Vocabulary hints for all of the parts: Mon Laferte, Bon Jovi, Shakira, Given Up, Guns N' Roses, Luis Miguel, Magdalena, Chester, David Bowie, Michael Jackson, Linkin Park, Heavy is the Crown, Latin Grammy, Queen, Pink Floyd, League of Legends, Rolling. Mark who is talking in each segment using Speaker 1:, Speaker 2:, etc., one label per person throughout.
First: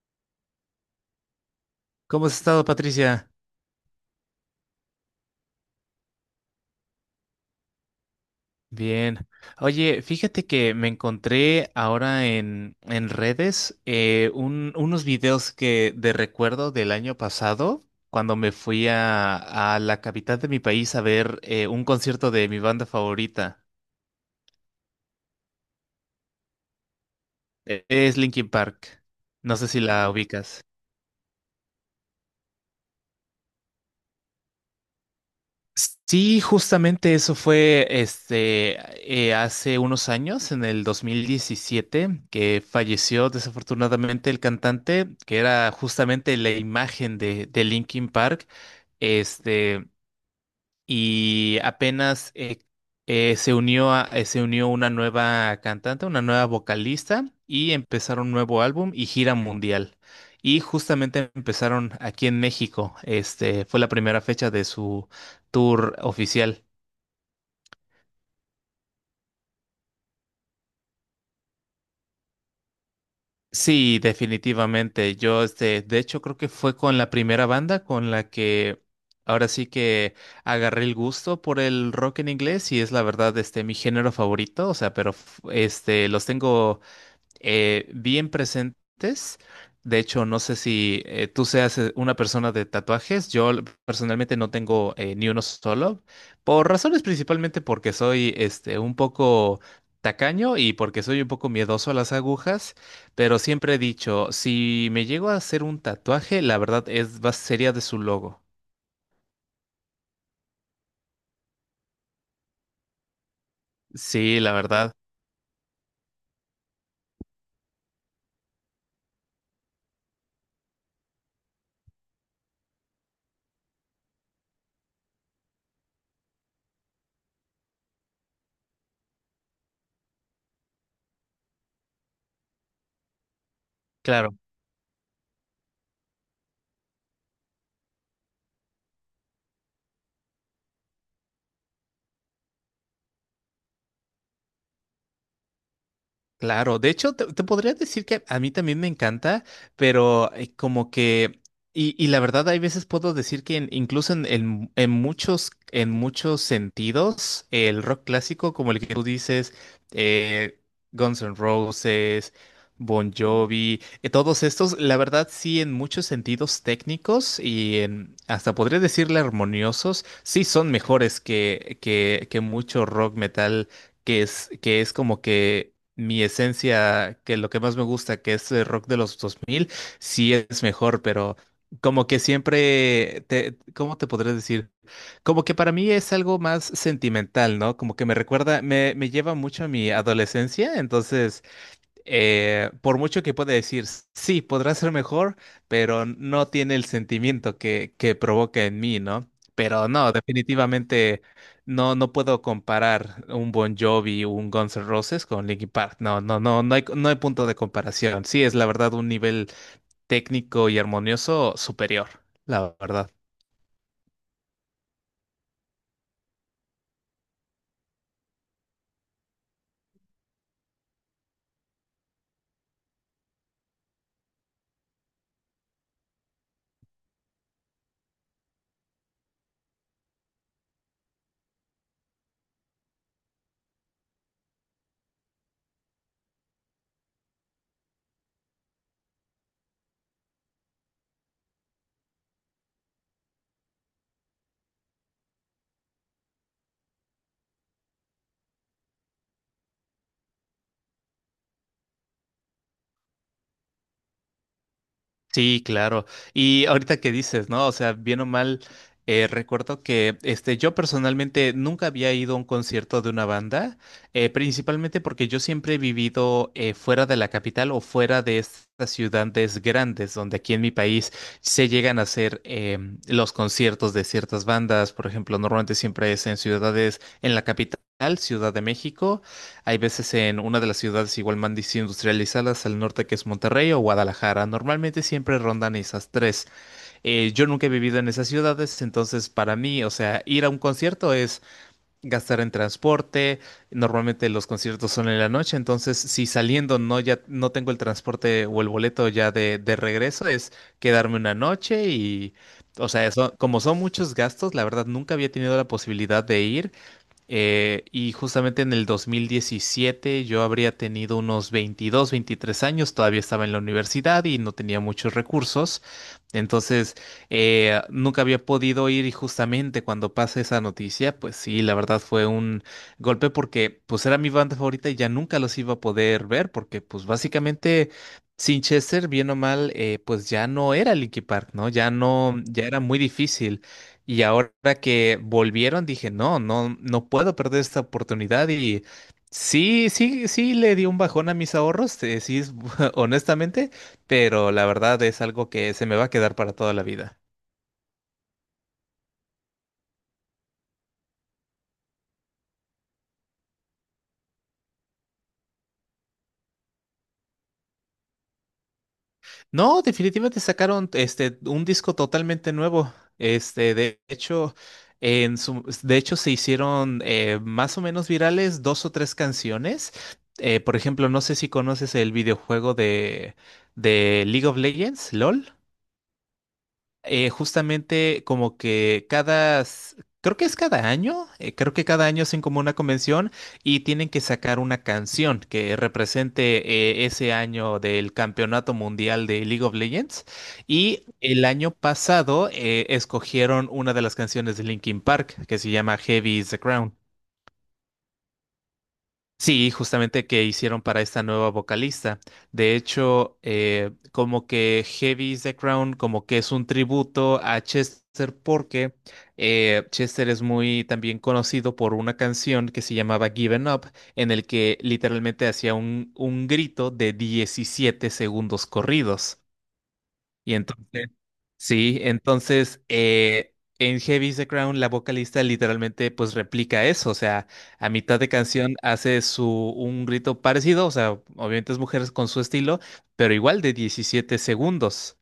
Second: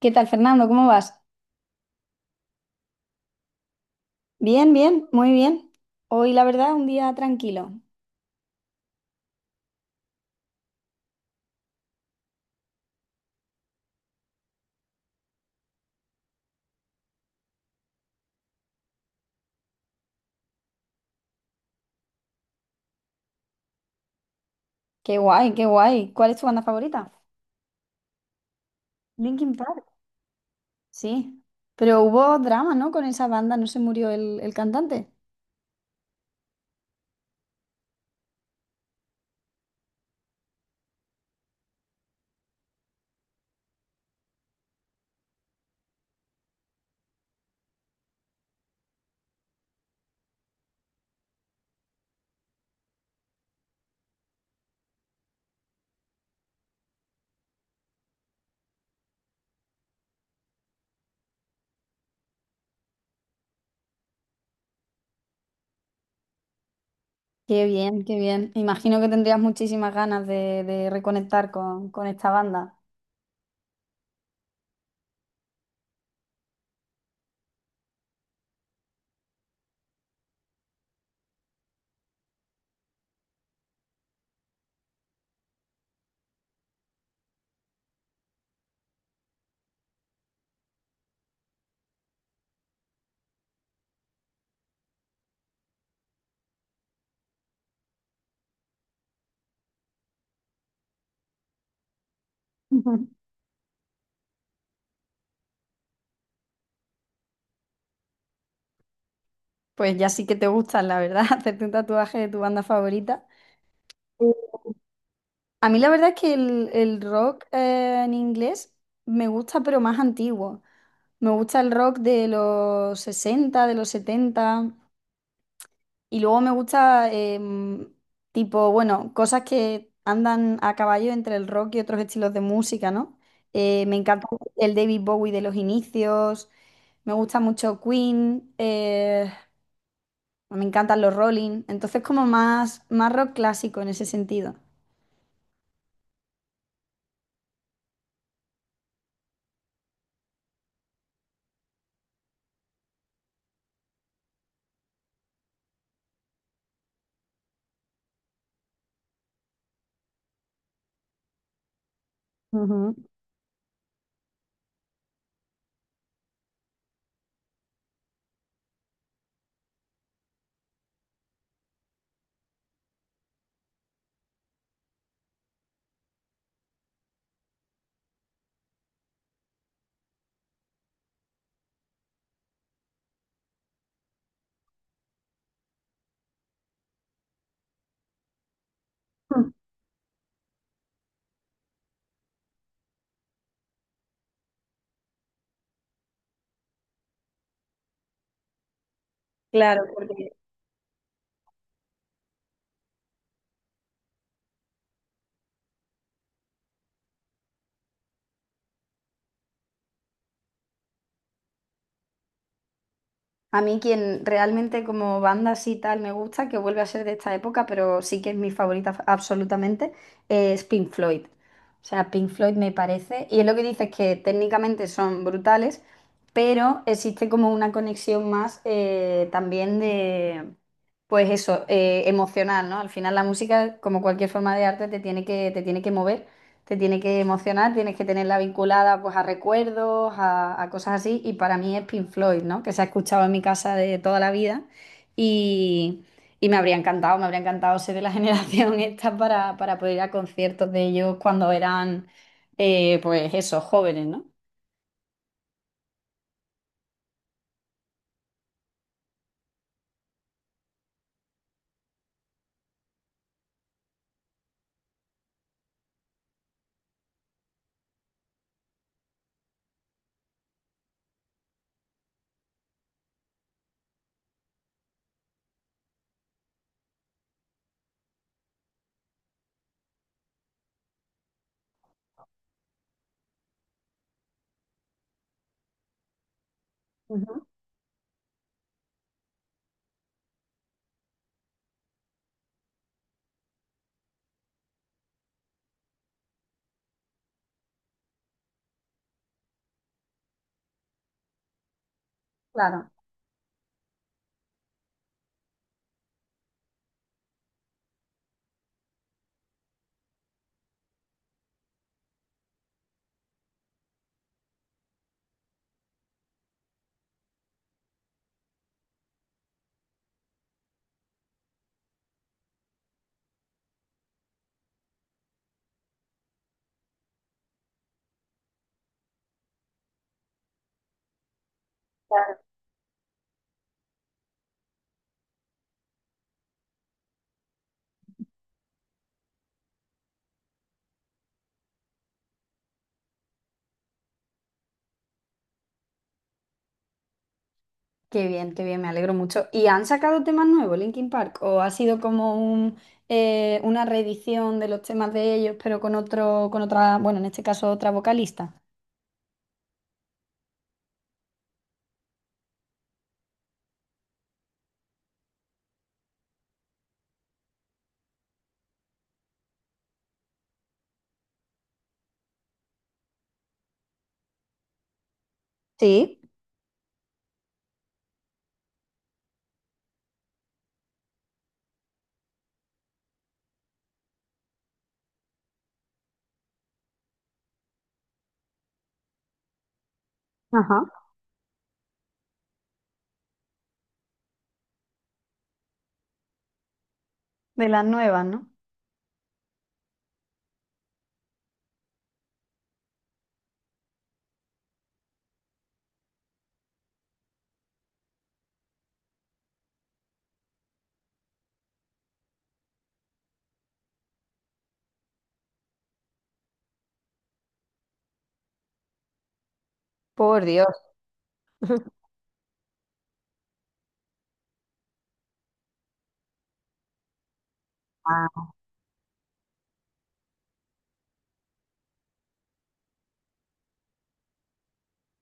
Speaker 1: ¿Qué tal, Fernando? ¿Cómo vas?
Speaker 2: ¿Cómo has estado, Patricia?
Speaker 1: Bien, bien, muy bien. Hoy, la verdad, un día tranquilo.
Speaker 2: Bien. Oye, fíjate que me encontré ahora en redes unos videos que de recuerdo del año pasado, cuando me fui a la capital de mi país a ver un concierto de mi banda favorita.
Speaker 1: Qué guay, qué guay. ¿Cuál es tu banda favorita?
Speaker 2: Es Linkin Park.
Speaker 1: Linkin
Speaker 2: No sé si
Speaker 1: Park.
Speaker 2: la ubicas.
Speaker 1: Sí. Pero hubo drama, ¿no? Con esa banda, ¿no se murió el cantante?
Speaker 2: Sí, justamente eso fue hace unos años, en el 2017, que falleció desafortunadamente el cantante, que era justamente la imagen de Linkin Park. Este, y apenas se unió una nueva cantante, una nueva vocalista, y empezaron un nuevo álbum y gira mundial. Y justamente empezaron aquí en México. Fue la primera fecha de su tour oficial.
Speaker 1: Qué bien, qué bien. Imagino que tendrías muchísimas ganas de reconectar con esta banda.
Speaker 2: Sí, definitivamente. Yo, de hecho, creo que fue con la primera banda con la que ahora sí que agarré el gusto por el rock en inglés y es la verdad, mi género favorito. O sea, pero los tengo bien presentes. De hecho, no sé si tú seas una persona de tatuajes. Yo personalmente no tengo ni uno solo, por razones principalmente porque soy un poco tacaño y porque soy un poco miedoso a las agujas,
Speaker 1: Ujú.
Speaker 2: pero siempre he dicho, si me llego a hacer un tatuaje, la verdad es, va, sería de su logo.
Speaker 1: Pues ya sí que te gustan, la verdad, hacerte un tatuaje de tu banda favorita. Eh,
Speaker 2: Sí, la verdad,
Speaker 1: A mí la verdad es que el rock en inglés me gusta, pero más antiguo. Me gusta el rock de los sesenta, de los setenta. Y luego me gusta, tipo, bueno, cosas que andan a caballo entre el rock y otros estilos de música, ¿no? Me encanta
Speaker 2: claro.
Speaker 1: el David Bowie de los inicios. Me gusta mucho Queen. Me encantan los Rolling. Entonces, como más, más rock clásico en ese sentido.
Speaker 2: Claro, de hecho, te podría decir que a mí también me encanta, pero como que, y la verdad, hay veces puedo decir que incluso en muchos sentidos, el rock clásico, como el que tú dices, eh, Guns N' Roses,
Speaker 1: Ujú.
Speaker 2: Bon Jovi, todos estos, la verdad, sí, en muchos sentidos técnicos y hasta podría decirle armoniosos, sí son mejores que mucho rock metal que es como que mi esencia, que lo que más me gusta, que es el rock de los 2000 sí es mejor, pero como que siempre, ¿cómo te podré decir? Como que para mí es algo más sentimental, ¿no? Como que me recuerda, me lleva mucho a mi adolescencia, entonces por mucho que pueda decir, sí, podrá ser mejor, pero no tiene el sentimiento que provoca en mí, ¿no?
Speaker 1: Claro,
Speaker 2: Pero no,
Speaker 1: porque
Speaker 2: definitivamente no puedo comparar un Bon Jovi, un Guns N' Roses con Linkin Park. No, no, no, no hay punto de comparación. Sí, es la verdad un nivel técnico y armonioso superior, la verdad.
Speaker 1: a mí quien realmente como banda así tal me gusta, que vuelve a ser de esta época, pero sí que es mi favorita absolutamente, es Pink Floyd. O sea, Pink Floyd me parece, y es lo que dices, que técnicamente son brutales, pero existe como una conexión más también de, pues eso, emocional, ¿no? Al final la música, como cualquier forma de arte, te tiene que mover. Te tiene que emocionar, tienes que tenerla vinculada pues a recuerdos, a cosas así. Y para mí es Pink Floyd, ¿no? Que se ha escuchado en mi casa de toda la vida. Y, y me habría encantado ser de la generación esta para poder ir a conciertos de ellos cuando eran, pues eso, jóvenes, ¿no?
Speaker 2: Sí, claro. Y ahorita que dices, ¿no? O sea, bien o mal, recuerdo que yo personalmente nunca había ido a un concierto de una banda, principalmente porque yo siempre he vivido fuera de la capital o fuera de estas ciudades grandes, donde aquí en mi país se llegan a hacer los conciertos de ciertas bandas. Por ejemplo, normalmente siempre es en ciudades, en la capital, Ciudad de México. Hay veces en una de las ciudades igual más industrializadas al norte que es Monterrey o Guadalajara. Normalmente siempre rondan esas tres.
Speaker 1: Ujú.
Speaker 2: Yo nunca he vivido en esas ciudades, entonces para mí, o sea, ir a un concierto es gastar en transporte. Normalmente los conciertos son en la noche, entonces si saliendo no ya no tengo el transporte o el boleto ya de regreso, es quedarme una noche y, o
Speaker 1: Claro.
Speaker 2: sea, eso, como son muchos gastos, la verdad nunca había tenido la posibilidad de ir. Y justamente en el 2017 yo habría tenido unos 22, 23 años, todavía estaba en la universidad y no tenía muchos recursos. Entonces, nunca había podido ir y justamente cuando pasa esa noticia, pues sí, la verdad fue un golpe porque pues era mi banda favorita y ya nunca los iba a poder ver porque pues básicamente Chester bien o mal, pues ya no era Linkin Park, ¿no? Ya no, ya era muy difícil. Y ahora que volvieron, dije, no, no, no puedo perder esta oportunidad. Y sí, sí, sí le di un bajón a mis ahorros, sí, honestamente, pero la verdad es algo que se me va a quedar para toda la vida.
Speaker 1: Qué bien, me alegro mucho. ¿Y han sacado temas nuevos, Linkin Park? ¿O ha sido como un, una reedición de los temas de ellos, pero con otro, con otra, bueno, en este caso otra vocalista?
Speaker 2: No, definitivamente sacaron un disco totalmente nuevo. De hecho, de hecho, se hicieron más o menos virales dos o tres canciones. Por ejemplo, no sé si conoces el videojuego de League of Legends, LOL.
Speaker 1: Sí.
Speaker 2: Justamente como que creo que es cada año, creo que cada año hacen como una convención y tienen que sacar una canción que represente ese año del Campeonato Mundial de League of Legends.
Speaker 1: Ajá.
Speaker 2: Y el año pasado escogieron una de las canciones de Linkin Park que se llama Heavy is the Crown.
Speaker 1: ¿De las nuevas, no?
Speaker 2: Sí, justamente que hicieron para esta nueva vocalista. De hecho, como que Heavy is the Crown, como que es un tributo a Chester porque Chester es muy también conocido por una canción que se llamaba Given Up, en el que literalmente hacía un grito de 17 segundos corridos.
Speaker 1: Por
Speaker 2: Y
Speaker 1: Dios.
Speaker 2: entonces Sí, entonces en Heavy is the Crown la vocalista literalmente pues replica eso, o sea, a mitad de
Speaker 1: Ah.
Speaker 2: canción hace su un grito parecido, o sea, obviamente es mujeres con su estilo, pero igual de 17 segundos.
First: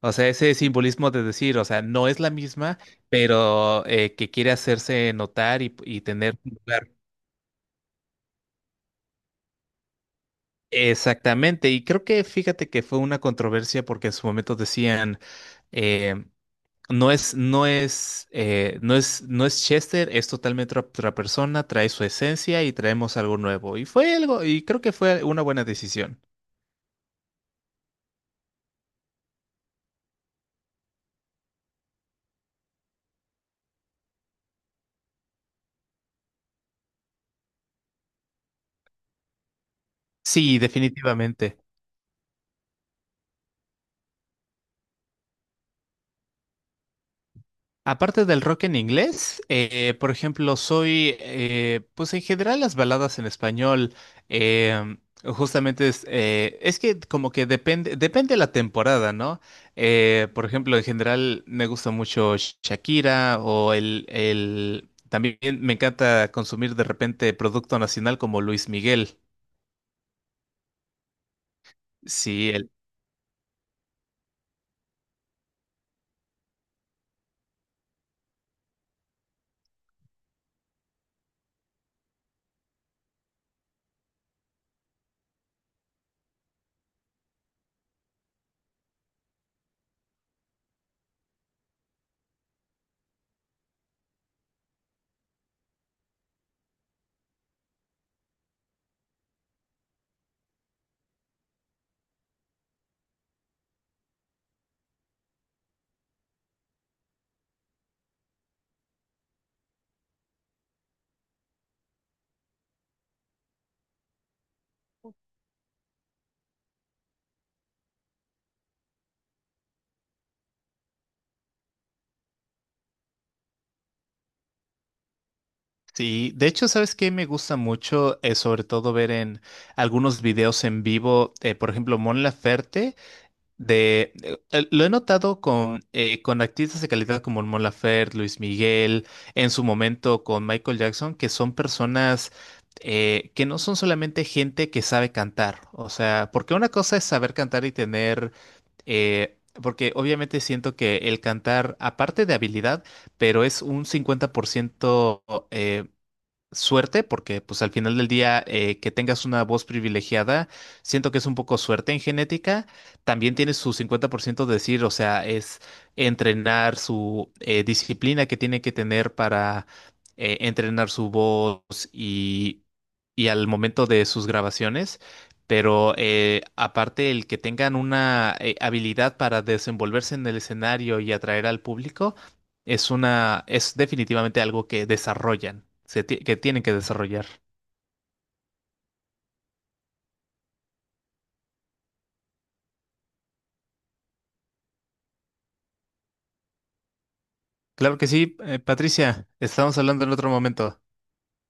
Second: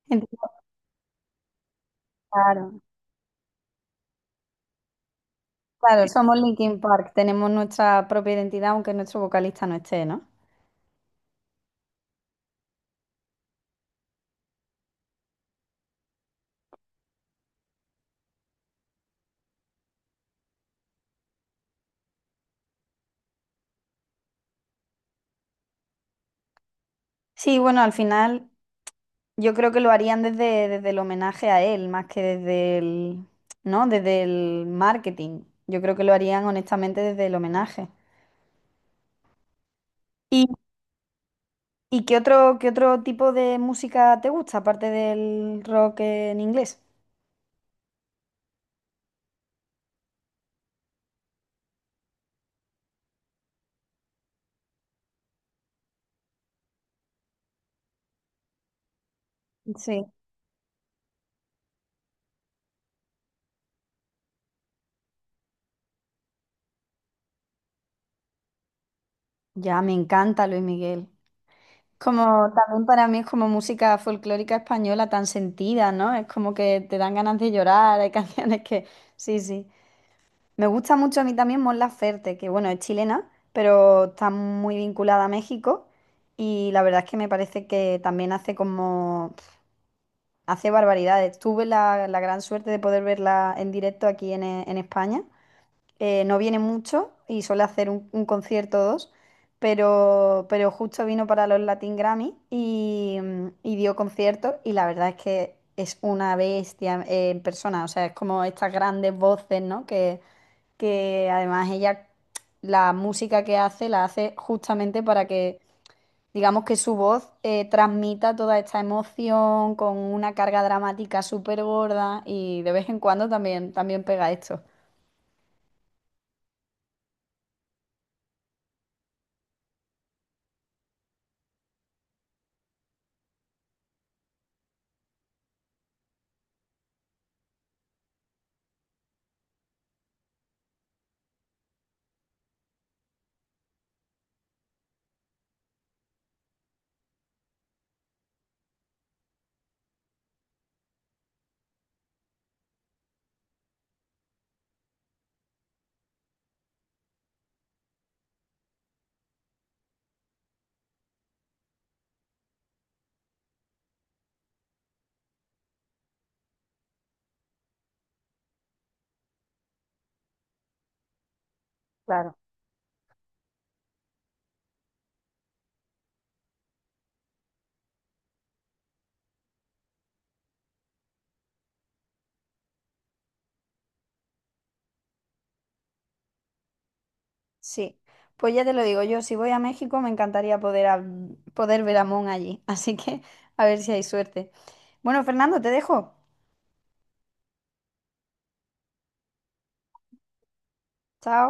Speaker 2: O sea,
Speaker 1: Entonces,
Speaker 2: ese simbolismo de decir, o sea, no es la misma,
Speaker 1: claro,
Speaker 2: pero que quiere hacerse notar y
Speaker 1: claro, somos
Speaker 2: tener un
Speaker 1: Linkin
Speaker 2: lugar.
Speaker 1: Park, tenemos nuestra propia identidad, aunque nuestro vocalista no esté, ¿no?
Speaker 2: Exactamente, y creo que fíjate que fue una controversia porque en su momento decían, eh, no es, no es Chester, es totalmente otra persona, trae su esencia y traemos algo nuevo. Y fue algo, y creo que fue una buena decisión.
Speaker 1: Sí, bueno, al final yo creo que lo harían desde, desde el homenaje a él, más que desde el, ¿no? Desde el marketing. Yo creo que lo harían honestamente desde el homenaje. ¿Y,
Speaker 2: Sí, definitivamente.
Speaker 1: y qué otro tipo de música te gusta, aparte del rock en inglés?
Speaker 2: Aparte del rock en inglés, por ejemplo, pues en general las baladas en español, justamente es que como que depende la temporada, ¿no?
Speaker 1: Sí.
Speaker 2: Por ejemplo, en general me gusta mucho Shakira o también me encanta consumir de repente producto nacional como Luis Miguel.
Speaker 1: Ya, me encanta Luis Miguel.
Speaker 2: Sí,
Speaker 1: Como también para mí es como música folclórica española tan sentida, ¿no? Es como que te dan ganas de llorar, hay canciones que... Sí, sí. Me gusta mucho a mí también Mon Laferte, que bueno, es chilena, pero está muy vinculada a México, y la verdad es que me parece que también hace como... hace barbaridades. Tuve la, la gran suerte de poder verla en directo aquí en España. No viene mucho y suele hacer un concierto o dos, pero justo vino para los Latin Grammy y, y dio conciertos, y la verdad es que es una bestia en persona, o sea, es como estas grandes voces, ¿no? Que además ella, la música que hace, la hace justamente para que, digamos, que su voz transmita toda esta emoción con una carga dramática súper gorda y de vez en cuando también, también pega esto.
Speaker 2: sí. De hecho, ¿sabes qué me gusta mucho? Sobre todo ver en algunos videos en vivo, por ejemplo, Mon Laferte. De, lo he notado con artistas de calidad como Mon Laferte, Luis Miguel, en su momento con Michael Jackson, que son personas que no son solamente gente que sabe cantar. O sea, porque una cosa es saber cantar y tener porque obviamente siento que el cantar, aparte de habilidad, pero es un 50% suerte, porque pues al final del día que tengas una voz privilegiada, siento que es un poco suerte en genética, también tiene su 50% de decir, o sea, es entrenar su disciplina que tiene que tener para entrenar su voz y, y al momento de sus grabaciones. Pero aparte el que tengan una habilidad para desenvolverse en el escenario y atraer al público, es definitivamente algo que desarrollan, que tienen que desarrollar.
Speaker 1: Sí, pues ya te lo digo yo, si voy a México me encantaría poder, poder ver a Mon allí, así que a ver si hay suerte. Bueno, Fernando, te dejo.
Speaker 2: Claro que sí, Patricia, estamos hablando en otro momento.
Speaker 1: Chao.